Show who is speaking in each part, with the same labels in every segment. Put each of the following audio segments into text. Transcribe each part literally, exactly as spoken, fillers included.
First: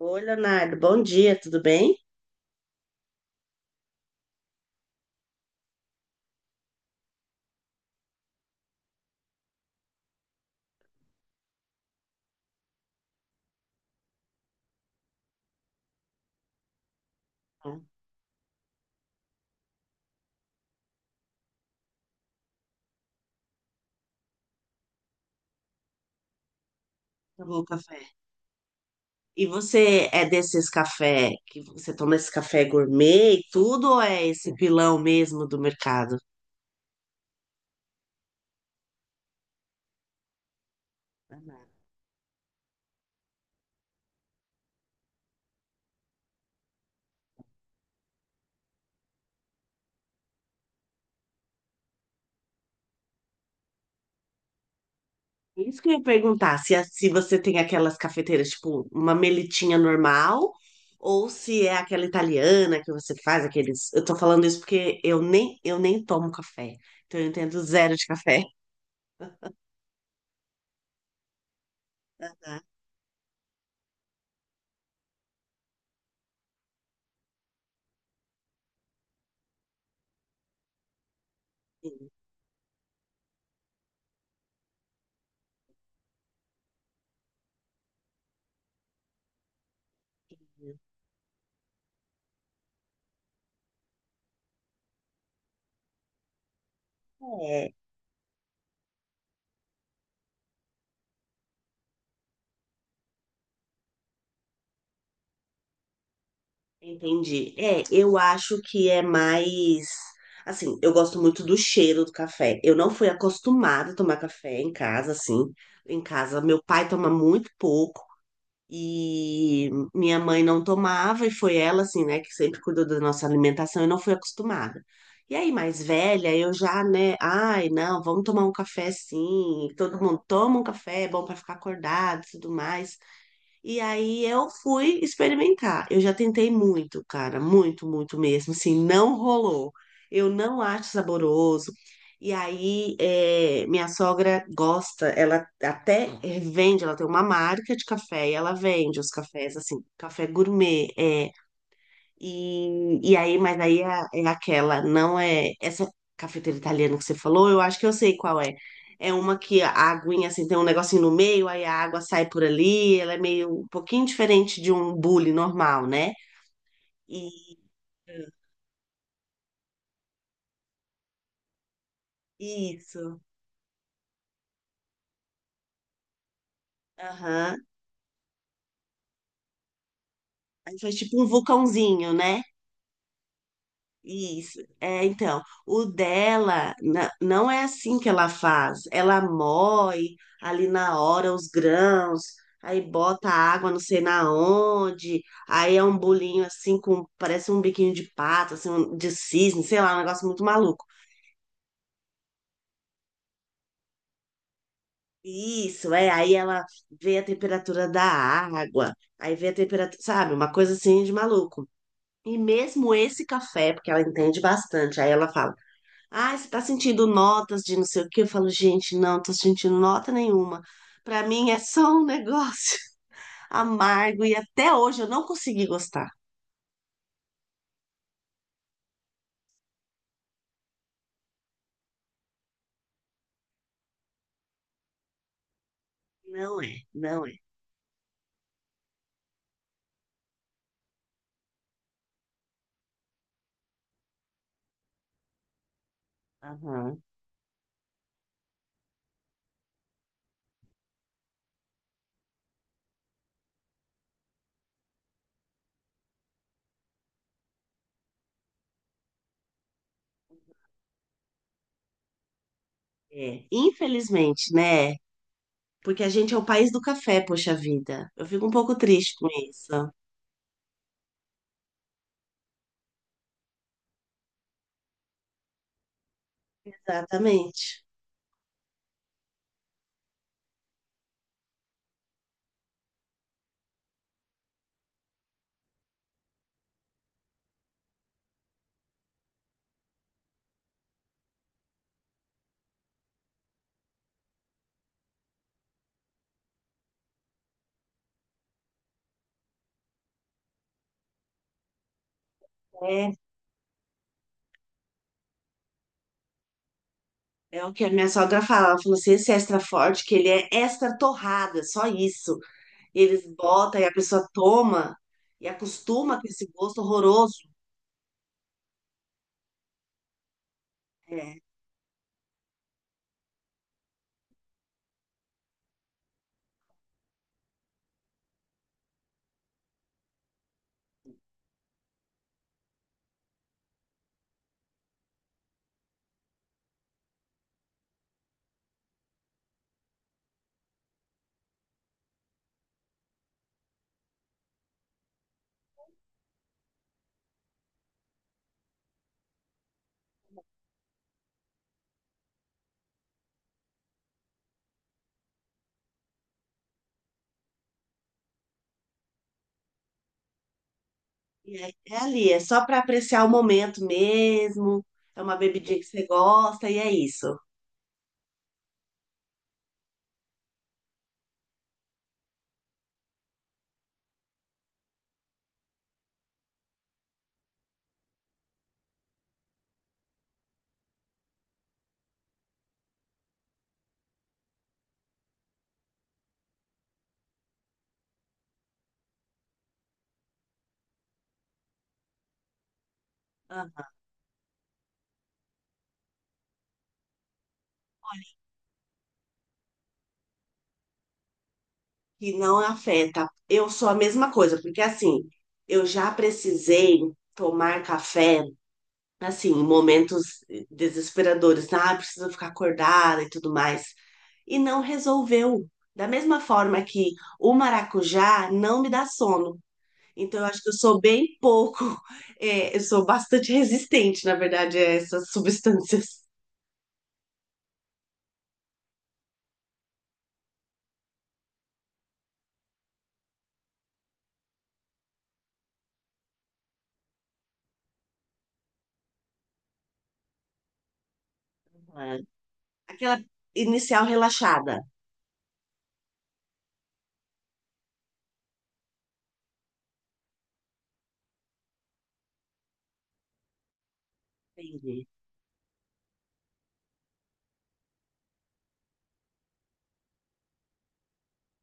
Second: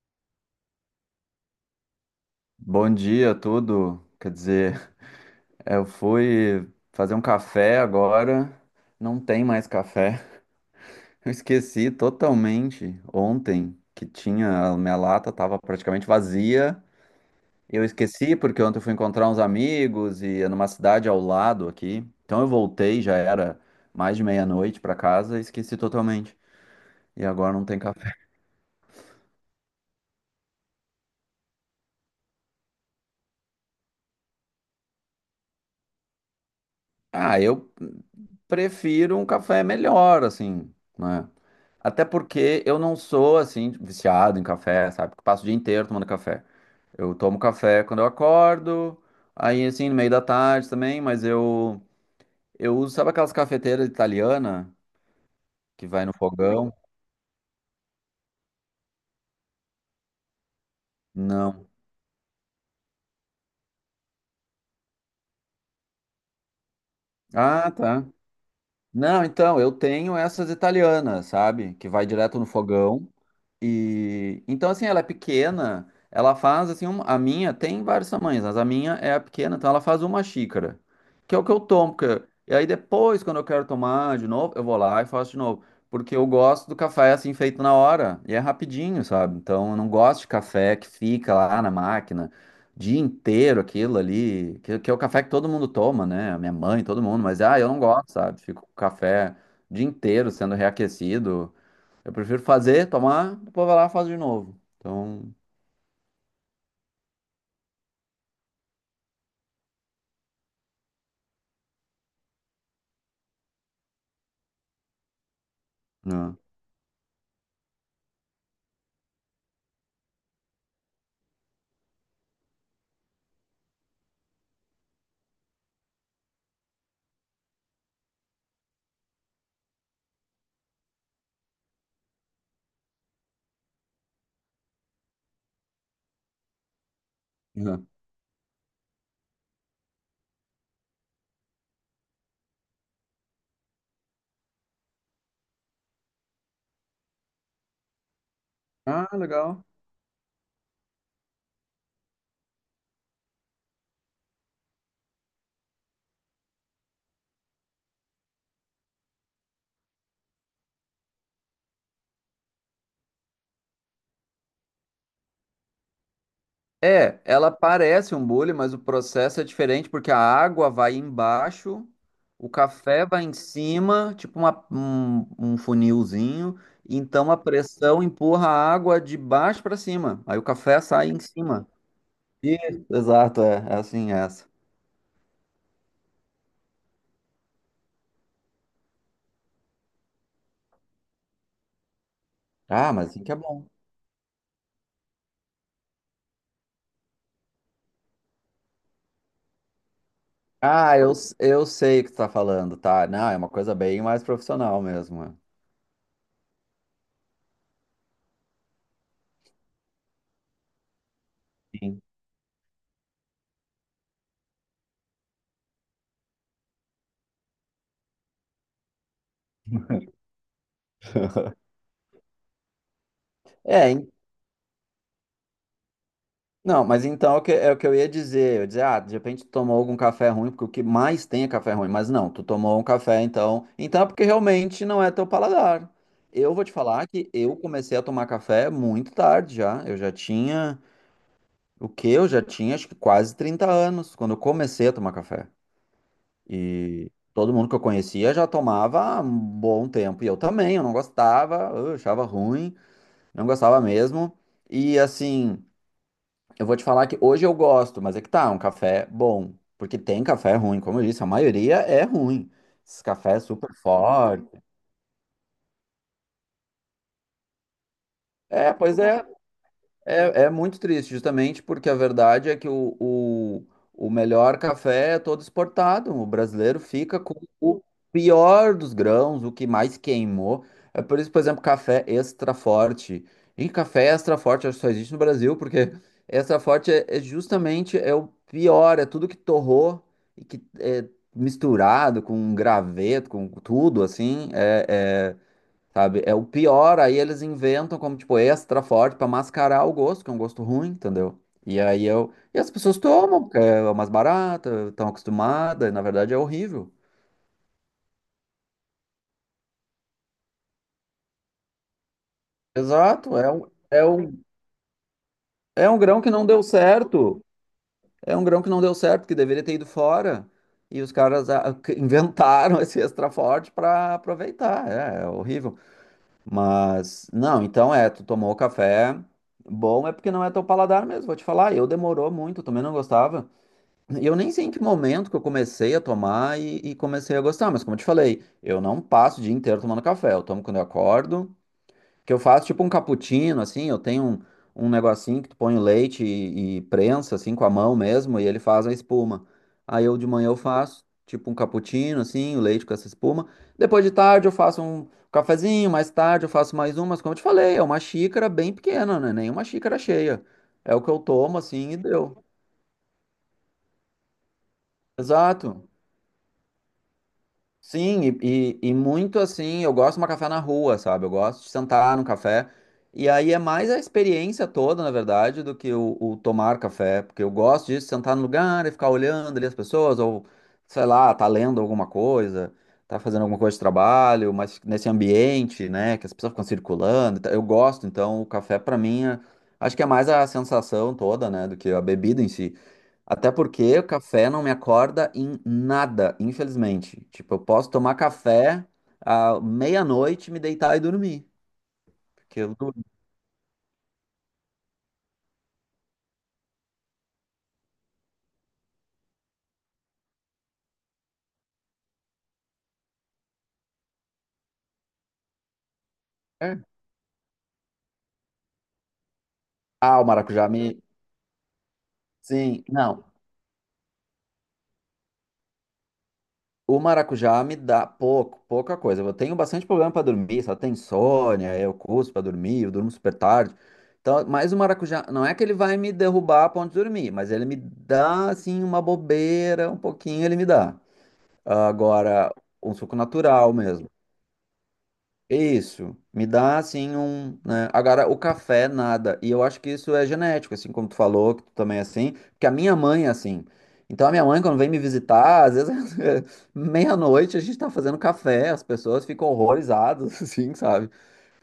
Speaker 1: Oi, Leonardo, bom dia, tudo bem?
Speaker 2: Bom dia a tudo. Quer dizer, é, eu fui fazer um café agora, não tem mais café. Eu esqueci totalmente ontem que tinha, a minha lata estava praticamente vazia.
Speaker 1: Tá bom.
Speaker 2: Eu esqueci porque ontem eu fui encontrar uns amigos e é numa cidade ao lado aqui. Então eu voltei, já era mais de meia-noite para casa e esqueci totalmente. E agora
Speaker 1: Tomou um
Speaker 2: não tem
Speaker 1: café.
Speaker 2: café.
Speaker 1: E você é desses café que você toma esse café gourmet e tudo ou é esse pilão mesmo do mercado?
Speaker 2: Ah, eu prefiro um café melhor, assim, né?
Speaker 1: Amado.
Speaker 2: Até porque eu não sou, assim, viciado em café, sabe? Porque passo o dia inteiro tomando café. Eu tomo café quando eu acordo, aí, assim, no meio da tarde também, mas eu... Eu uso, sabe aquelas cafeteiras italianas
Speaker 1: Isso
Speaker 2: que
Speaker 1: que eu ia
Speaker 2: vai no
Speaker 1: perguntar,
Speaker 2: fogão?
Speaker 1: se, a- se você tem aquelas cafeteiras, tipo, uma melitinha normal, ou
Speaker 2: Não.
Speaker 1: se é aquela italiana que você faz, aqueles. Eu tô falando isso porque eu nem, eu nem tomo café, então eu entendo
Speaker 2: Ah,
Speaker 1: zero de
Speaker 2: tá.
Speaker 1: café.
Speaker 2: Não, então, eu tenho essas italianas, sabe? Que vai direto no
Speaker 1: Tá?
Speaker 2: fogão. E então, assim, ela é pequena, ela faz assim, uma- a minha tem vários tamanhos, mas a minha é a pequena, então ela faz uma xícara, que é o que eu tomo. porque- E aí depois, quando eu quero tomar de novo, eu vou lá e faço de novo. Porque eu gosto do café assim feito na hora. E é rapidinho, sabe? Então eu não gosto de café
Speaker 1: Sim.
Speaker 2: que fica lá na máquina dia inteiro aquilo ali, que, que é o café que todo mundo toma, né? A minha mãe, todo mundo, mas ah, eu não gosto, sabe? Fico com o café o dia inteiro sendo reaquecido. Eu prefiro fazer, tomar, depois vai lá e faz de novo. Então,
Speaker 1: Entendi. É, eu acho que é mais. Assim, eu gosto muito do cheiro do café. Eu não fui acostumada a tomar café em casa, assim. Em
Speaker 2: né.
Speaker 1: casa, meu pai toma muito pouco e minha mãe não tomava, e foi ela, assim, né, que sempre cuidou da nossa alimentação. Eu não fui acostumada. E aí, mais velha, eu já, né, ai, não, vamos tomar um café sim. Todo mundo toma um café, é bom para ficar acordado e tudo mais. E aí eu fui experimentar. Eu já tentei muito, cara, muito,
Speaker 2: Uhum.
Speaker 1: muito mesmo. Assim, não rolou. Eu não acho saboroso. E aí, é, minha sogra gosta, ela até vende, ela tem uma marca de café e ela vende os
Speaker 2: Ah,
Speaker 1: cafés,
Speaker 2: legal.
Speaker 1: assim, café gourmet. é, e, e aí, mas aí é, é aquela, não é essa cafeteira italiana que você falou, eu acho que eu sei qual é. É uma que a aguinha assim tem um negocinho no meio, aí a água sai por ali, ela é meio um pouquinho diferente de um bule normal, né?
Speaker 2: É,
Speaker 1: E
Speaker 2: ela parece um bule, mas o processo é diferente porque a água vai embaixo, o café
Speaker 1: isso.
Speaker 2: vai em cima, tipo uma- um, um funilzinho, então a
Speaker 1: Aham.
Speaker 2: pressão empurra a água de baixo para cima. Aí o
Speaker 1: Aí
Speaker 2: café
Speaker 1: faz
Speaker 2: sai em
Speaker 1: tipo um
Speaker 2: cima.
Speaker 1: vulcãozinho, né?
Speaker 2: Isso, exato, é, é assim é essa.
Speaker 1: Isso. É, então, o dela na- não é assim que ela faz. Ela moe ali na hora os grãos, aí
Speaker 2: Ah, mas assim
Speaker 1: bota
Speaker 2: que é bom.
Speaker 1: água não sei na onde, aí é um bolinho assim com parece um biquinho de pato, assim, um- de cisne, sei lá, um negócio muito maluco.
Speaker 2: Ah, eu, s- eu sei o que tu tá falando, tá? Não, é uma coisa bem mais profissional mesmo.
Speaker 1: Isso, é, aí ela vê a temperatura da água, aí vê a temperatura, sabe, uma coisa assim de maluco.
Speaker 2: É, sim.
Speaker 1: E mesmo esse café, porque ela entende bastante, aí ela fala: ah, você tá sentindo notas de não sei o quê? Eu falo, gente, não, tô sentindo nota nenhuma. Pra mim é só um negócio
Speaker 2: É, en-
Speaker 1: amargo e até hoje eu não consegui gostar.
Speaker 2: não, mas então é o que, é o que eu ia dizer. Eu ia dizer, ah, de repente tu tomou algum café ruim, porque o que mais tem é café ruim. Mas não, tu tomou um café, então. Então é porque realmente não é teu paladar. Eu
Speaker 1: Não
Speaker 2: vou te
Speaker 1: é,
Speaker 2: falar
Speaker 1: não
Speaker 2: que
Speaker 1: é.
Speaker 2: eu comecei a tomar café muito tarde já. Eu já tinha, o quê? Eu já tinha acho que quase trinta anos quando eu comecei a tomar café.
Speaker 1: Aham,
Speaker 2: E todo mundo que eu conhecia já tomava há um bom tempo. E eu também, eu não gostava, eu achava ruim, não gostava mesmo. E assim, eu vou te falar que hoje eu gosto, mas é que tá, um café bom. Porque tem café ruim, como eu disse, a maioria é ruim. Esses cafés
Speaker 1: é.
Speaker 2: super
Speaker 1: Infelizmente,
Speaker 2: fortes.
Speaker 1: né? Porque a gente é o país do café, poxa vida. Eu fico um
Speaker 2: É,
Speaker 1: pouco
Speaker 2: pois
Speaker 1: triste
Speaker 2: é.
Speaker 1: com isso.
Speaker 2: É, é muito triste, justamente porque a verdade é que o, o, o melhor café é todo exportado. O brasileiro fica com o
Speaker 1: Exatamente.
Speaker 2: pior dos grãos, o que mais queimou. É por isso, por exemplo, café extra forte. E café extra forte acho que só existe no Brasil, porque extra forte é, é justamente é o pior, é tudo que torrou e que é misturado com graveto, com tudo assim. É, é- Sabe? É o pior, aí eles inventam como, tipo, extra forte pra mascarar o gosto, que é um gosto ruim, entendeu? E aí eu. E as pessoas
Speaker 1: É,
Speaker 2: tomam, porque é mais barata, estão acostumadas, e na verdade é horrível.
Speaker 1: é o que a minha sogra fala. Ela falou assim: esse extra forte, que ele é extra torrado, é só isso. Eles
Speaker 2: Exato, é um,
Speaker 1: botam e a
Speaker 2: é
Speaker 1: pessoa
Speaker 2: um,
Speaker 1: toma e
Speaker 2: é um
Speaker 1: acostuma
Speaker 2: grão
Speaker 1: com
Speaker 2: que não
Speaker 1: esse
Speaker 2: deu
Speaker 1: gosto
Speaker 2: certo.
Speaker 1: horroroso.
Speaker 2: É um grão que não deu certo, que deveria ter ido fora. E os
Speaker 1: É,
Speaker 2: caras ah, que inventaram esse extra forte pra aproveitar. É, é horrível. Mas, não, então é, tu tomou café. Bom, é porque não é teu paladar mesmo, vou te falar. Eu demorou muito, também não gostava. E eu nem sei em que momento que eu comecei a tomar e, e comecei a gostar, mas como eu te falei, eu não passo o dia inteiro tomando café. Eu tomo quando eu acordo, que eu faço tipo um cappuccino, assim. Eu tenho um, um negocinho que tu põe o leite e, e prensa, assim, com a mão mesmo, e ele faz a espuma. Aí eu de manhã eu faço tipo um cappuccino, assim, o leite com essa espuma. Depois de tarde eu faço um cafezinho, mais tarde eu faço mais um, mas como eu te falei, é uma xícara bem pequena, né? Nem uma xícara cheia. É o que eu
Speaker 1: E
Speaker 2: tomo,
Speaker 1: é,
Speaker 2: assim,
Speaker 1: é
Speaker 2: e
Speaker 1: ali, é
Speaker 2: deu.
Speaker 1: só para apreciar o momento mesmo. É uma bebidinha que
Speaker 2: Exato.
Speaker 1: você gosta e é isso.
Speaker 2: Sim, e, e, e muito assim, eu gosto de uma café na rua, sabe? Eu gosto de sentar no café. E aí é mais a experiência toda, na verdade, do que o, o tomar café, porque eu gosto disso, sentar no lugar e ficar olhando ali as pessoas, ou sei lá, tá lendo alguma coisa, tá fazendo alguma coisa de trabalho, mas nesse ambiente, né, que as pessoas ficam circulando. E tal. Eu gosto, então o café pra mim é acho que é mais a sensação toda, né, do que a bebida em si. Até
Speaker 1: Ah,
Speaker 2: porque o café não me acorda em nada, infelizmente. Tipo, eu posso tomar café à meia-noite, me deitar e dormir.
Speaker 1: que não
Speaker 2: Porque eu durmo.
Speaker 1: afeta. Eu sou a mesma coisa, porque assim, eu já precisei tomar café, assim, em momentos desesperadores, né? Ah, preciso ficar acordada e tudo mais. E não resolveu. Da mesma
Speaker 2: É.
Speaker 1: forma que o maracujá não me dá sono.
Speaker 2: Ah, o
Speaker 1: Então, eu acho que
Speaker 2: maracujá
Speaker 1: eu
Speaker 2: me.
Speaker 1: sou bem pouco, é, eu
Speaker 2: Sim,
Speaker 1: sou
Speaker 2: não.
Speaker 1: bastante resistente, na verdade, a essas substâncias.
Speaker 2: O maracujá me dá pouco, pouca coisa. Eu tenho bastante problema para dormir, só tem insônia, eu curso para dormir, eu durmo super tarde. Então, mas o maracujá, não é que ele vai me derrubar a ponto de dormir, mas ele me dá, assim, uma bobeira, um pouquinho ele me dá.
Speaker 1: Uhum.
Speaker 2: Agora, um suco
Speaker 1: Aquela
Speaker 2: natural
Speaker 1: inicial
Speaker 2: mesmo.
Speaker 1: relaxada.
Speaker 2: Isso, me dá assim um, né? Agora o café nada. E eu acho que isso é genético, assim como tu falou, que tu também é assim, porque a minha mãe é assim. Então a minha mãe quando vem me
Speaker 1: Entendi.
Speaker 2: visitar, às vezes meia-noite a gente tá fazendo café, as pessoas ficam horrorizadas, assim, sabe?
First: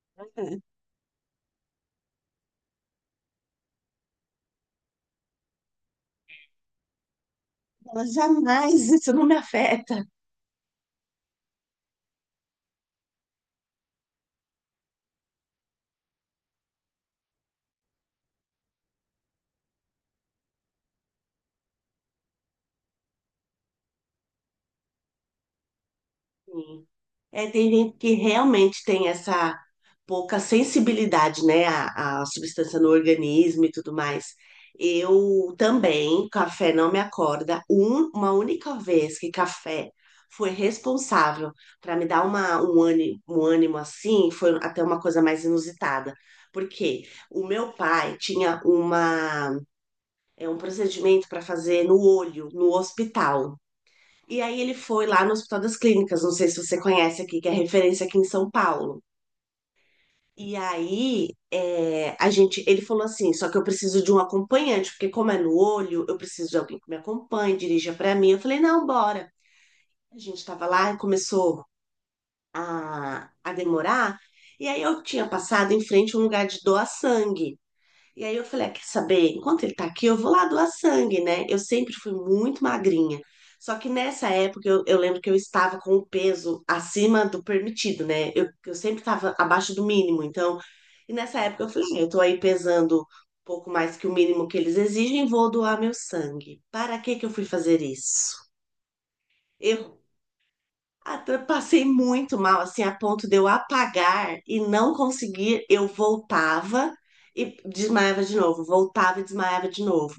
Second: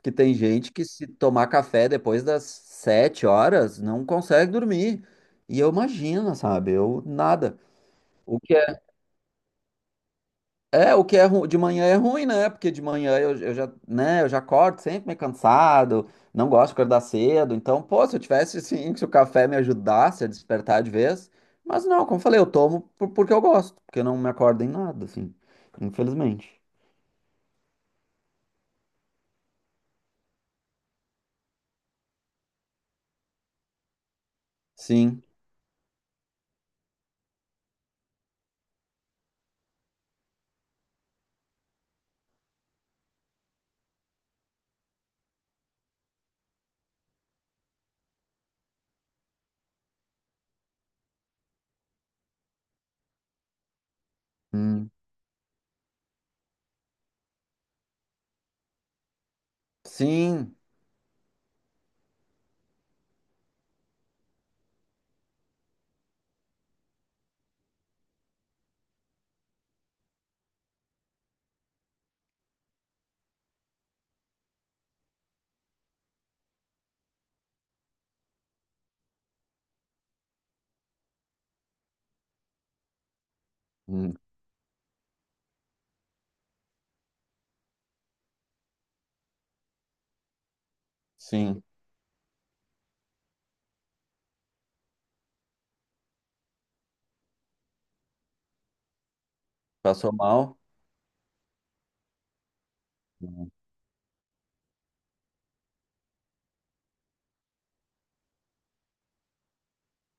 Speaker 2: Que tem
Speaker 1: Uhum.
Speaker 2: gente que se tomar café depois das sete horas não consegue dormir. E eu imagino, sabe? Eu nada.
Speaker 1: Ela
Speaker 2: O que
Speaker 1: jamais,
Speaker 2: é
Speaker 1: isso não me afeta.
Speaker 2: é, o que é ru... de manhã é ruim, né? Porque de manhã eu, eu já, né, eu já acordo sempre meio cansado, não gosto de acordar cedo. Então, pô, se eu tivesse assim, se o café me ajudasse a despertar de vez, mas não, como eu falei, eu tomo por- porque eu gosto, porque eu não me acordo em nada, assim, infelizmente.
Speaker 1: Sim. É, tem gente que realmente tem essa pouca sensibilidade, né, à, à substância no organismo e tudo mais.
Speaker 2: Sim.
Speaker 1: Eu também, café não me acorda. Um- uma única vez que café foi responsável para me dar uma, um ânimo, um ânimo assim, foi até uma coisa mais inusitada. Porque o meu pai tinha uma, é um procedimento para fazer no olho, no hospital. E aí ele
Speaker 2: Hum.
Speaker 1: foi lá no Hospital das Clínicas, não sei se você conhece aqui, que é referência aqui em São Paulo. E
Speaker 2: Sim.
Speaker 1: aí é, a gente, ele falou assim, só que eu preciso de um acompanhante, porque como é no olho, eu preciso de alguém que me acompanhe, dirija para mim. Eu falei, não, bora. A gente tava lá e começou a, a demorar. E aí eu tinha passado em frente a um lugar de doar sangue. E aí eu falei, ah, quer saber? Enquanto ele tá aqui, eu vou lá doar sangue, né? Eu sempre fui muito magrinha. Só que
Speaker 2: Hum.
Speaker 1: nessa época eu, eu lembro que eu estava com o peso acima do permitido, né? Eu, eu sempre estava abaixo do mínimo. Então, e nessa época
Speaker 2: Sim.
Speaker 1: eu falei, ah, eu tô aí pesando um pouco mais que o mínimo que eles exigem, vou doar meu sangue. Para que que eu fui fazer isso? Eu
Speaker 2: Passou mal.
Speaker 1: ah, eu passei muito mal, assim, a ponto de eu
Speaker 2: Hum.
Speaker 1: apagar e não conseguir. Eu voltava e desmaiava de novo, voltava e desmaiava de novo.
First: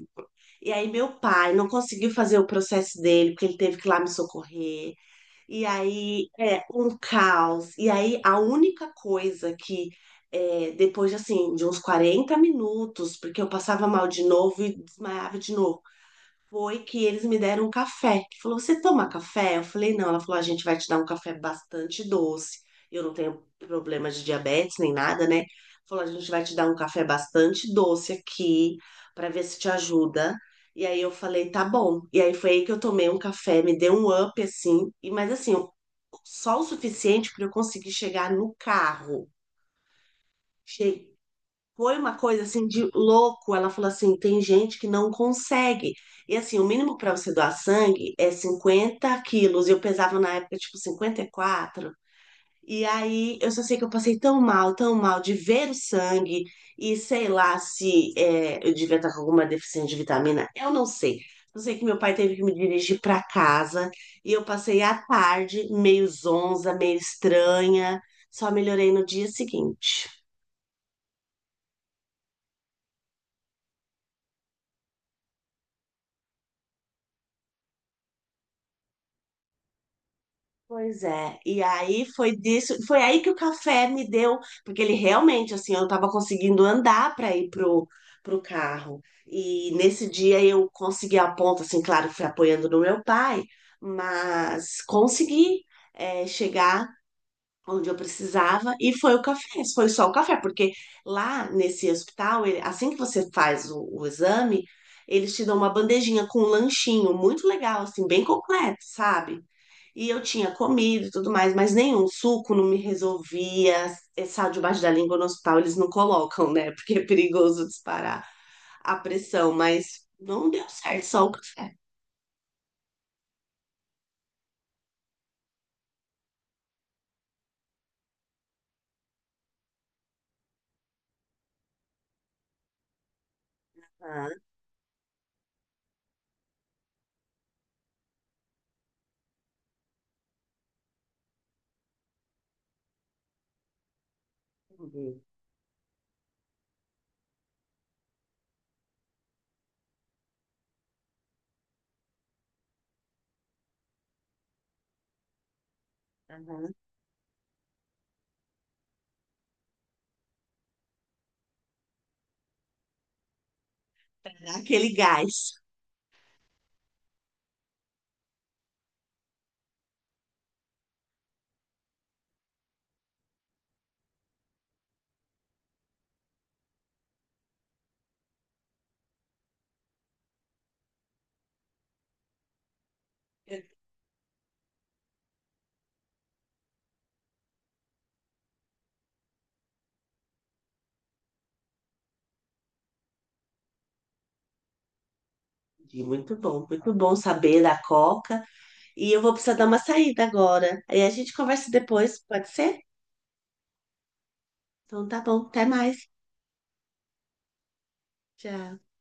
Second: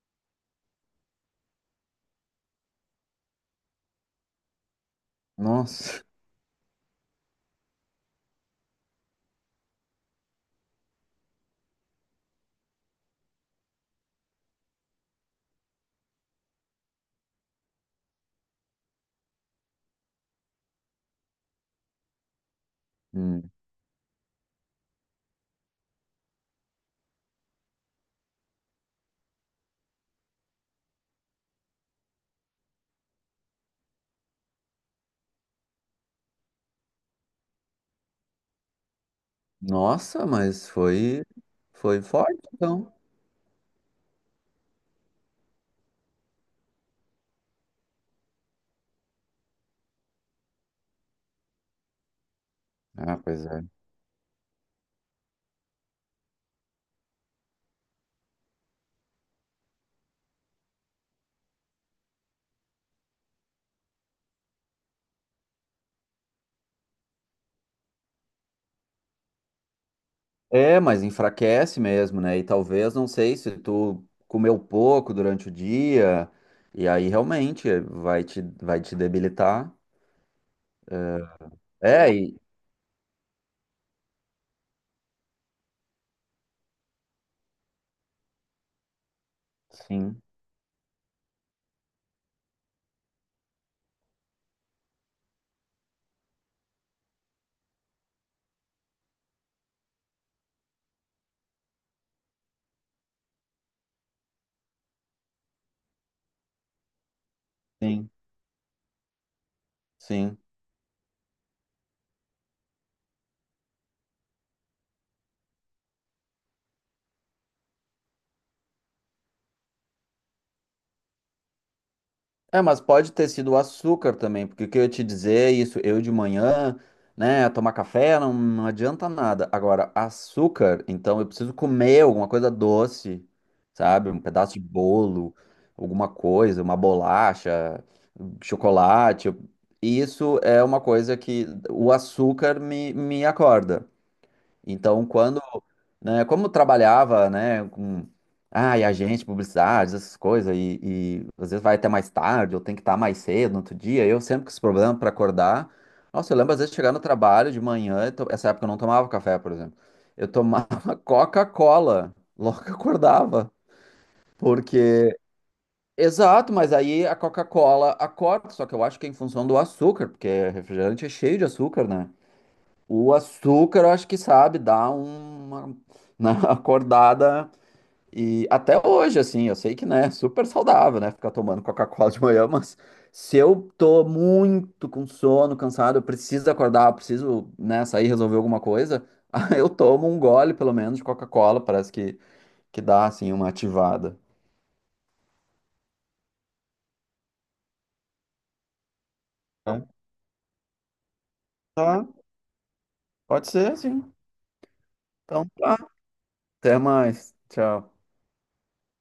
Speaker 1: E aí, meu pai não conseguiu fazer o processo dele, porque ele teve que ir lá me socorrer. E
Speaker 2: Nossa.
Speaker 1: aí, é um caos. E aí, a única coisa que, é, depois de, assim, de uns quarenta minutos, porque eu passava mal de novo e desmaiava de novo foi que eles me deram um café. Que falou, você toma café? Eu falei, não. Ela falou, a gente vai te dar um café bastante doce. Eu não tenho
Speaker 2: Hum.
Speaker 1: problema de diabetes nem nada, né? Falou, a gente vai te dar um café bastante doce aqui para ver se te ajuda. E aí eu falei, tá bom. E aí foi aí que eu tomei um café, me deu um up assim, e mas assim, só o suficiente para eu conseguir chegar no carro.
Speaker 2: Nossa, mas
Speaker 1: Che-
Speaker 2: foi
Speaker 1: Foi
Speaker 2: foi
Speaker 1: uma
Speaker 2: forte,
Speaker 1: coisa assim de
Speaker 2: então.
Speaker 1: louco. Ela falou assim: tem gente que não consegue. E assim, o mínimo para você doar sangue é cinquenta quilos. Eu pesava na época, tipo, cinquenta e quatro. E quatro. E
Speaker 2: Ah,
Speaker 1: aí
Speaker 2: pois
Speaker 1: eu só
Speaker 2: é.
Speaker 1: sei que eu passei tão mal, tão mal de ver o sangue. E sei lá se é, eu devia estar com alguma deficiência de vitamina. Eu não sei. Eu sei que meu pai teve que me dirigir para casa. E eu passei a tarde meio zonza, meio estranha. Só melhorei no dia seguinte.
Speaker 2: É, mas enfraquece mesmo, né? E talvez, não sei, se tu comeu pouco durante o dia, e aí realmente vai te, vai te debilitar.
Speaker 1: Pois é, e aí
Speaker 2: É,
Speaker 1: foi
Speaker 2: e
Speaker 1: disso, foi aí que o café me deu, porque ele realmente, assim, eu tava conseguindo andar para ir pro, pro carro. E nesse
Speaker 2: sim,
Speaker 1: dia eu consegui a ponta, assim, claro, fui apoiando no meu pai, mas consegui, é, chegar onde eu precisava e foi o café, foi só o café, porque lá nesse hospital, ele- assim que você faz o, o exame, eles te dão uma bandejinha com um lanchinho muito legal, assim,
Speaker 2: sim,
Speaker 1: bem completo, sabe? E eu
Speaker 2: sim.
Speaker 1: tinha comido e tudo mais, mas nenhum suco não me resolvia. É sal debaixo da língua no hospital eles não colocam, né? Porque é perigoso disparar a pressão, mas não deu certo, só o café.
Speaker 2: É, mas pode ter sido o açúcar também, porque o que eu ia te dizer é isso, eu de manhã, né, tomar café não, não adianta nada. Agora, açúcar, então eu preciso comer alguma coisa doce, sabe? Um
Speaker 1: Ah,
Speaker 2: pedaço de bolo, alguma coisa, uma bolacha, chocolate. eu- E isso é uma coisa que o açúcar me, me acorda. Então,
Speaker 1: entendi.
Speaker 2: quando, né, como eu trabalhava, né, com, ah, e agente, publicidade, essas coisas, e, e às vezes vai até mais tarde, ou tem que estar mais cedo no outro dia, eu sempre com esse problema para acordar. Nossa, eu lembro às
Speaker 1: Aham.
Speaker 2: vezes chegar no trabalho de manhã, eu to- essa época eu não tomava café, por exemplo. Eu tomava Coca-Cola logo que acordava,
Speaker 1: Dá aquele
Speaker 2: porque.
Speaker 1: gás.
Speaker 2: Exato, mas aí a Coca-Cola acorda, só que eu acho que é em função do açúcar, porque refrigerante é cheio de açúcar, né? O açúcar, eu acho que sabe, dá uma, né, acordada. E até hoje, assim, eu sei que, né, super saudável, né, ficar tomando Coca-Cola de manhã, mas se eu tô muito com sono, cansado, eu preciso acordar, eu preciso, né, sair resolver alguma coisa, aí eu tomo um gole, pelo menos, de Coca-Cola, parece que, que dá, assim, uma ativada.
Speaker 1: Entendi. Muito bom, muito bom saber da Coca. E eu vou precisar dar uma
Speaker 2: Então,
Speaker 1: saída agora. Aí a gente conversa
Speaker 2: tá,
Speaker 1: depois, pode ser?
Speaker 2: pode ser, sim.
Speaker 1: Então tá bom,
Speaker 2: Então,
Speaker 1: até
Speaker 2: tá.
Speaker 1: mais.
Speaker 2: Até mais. Tchau.
Speaker 1: Tchau.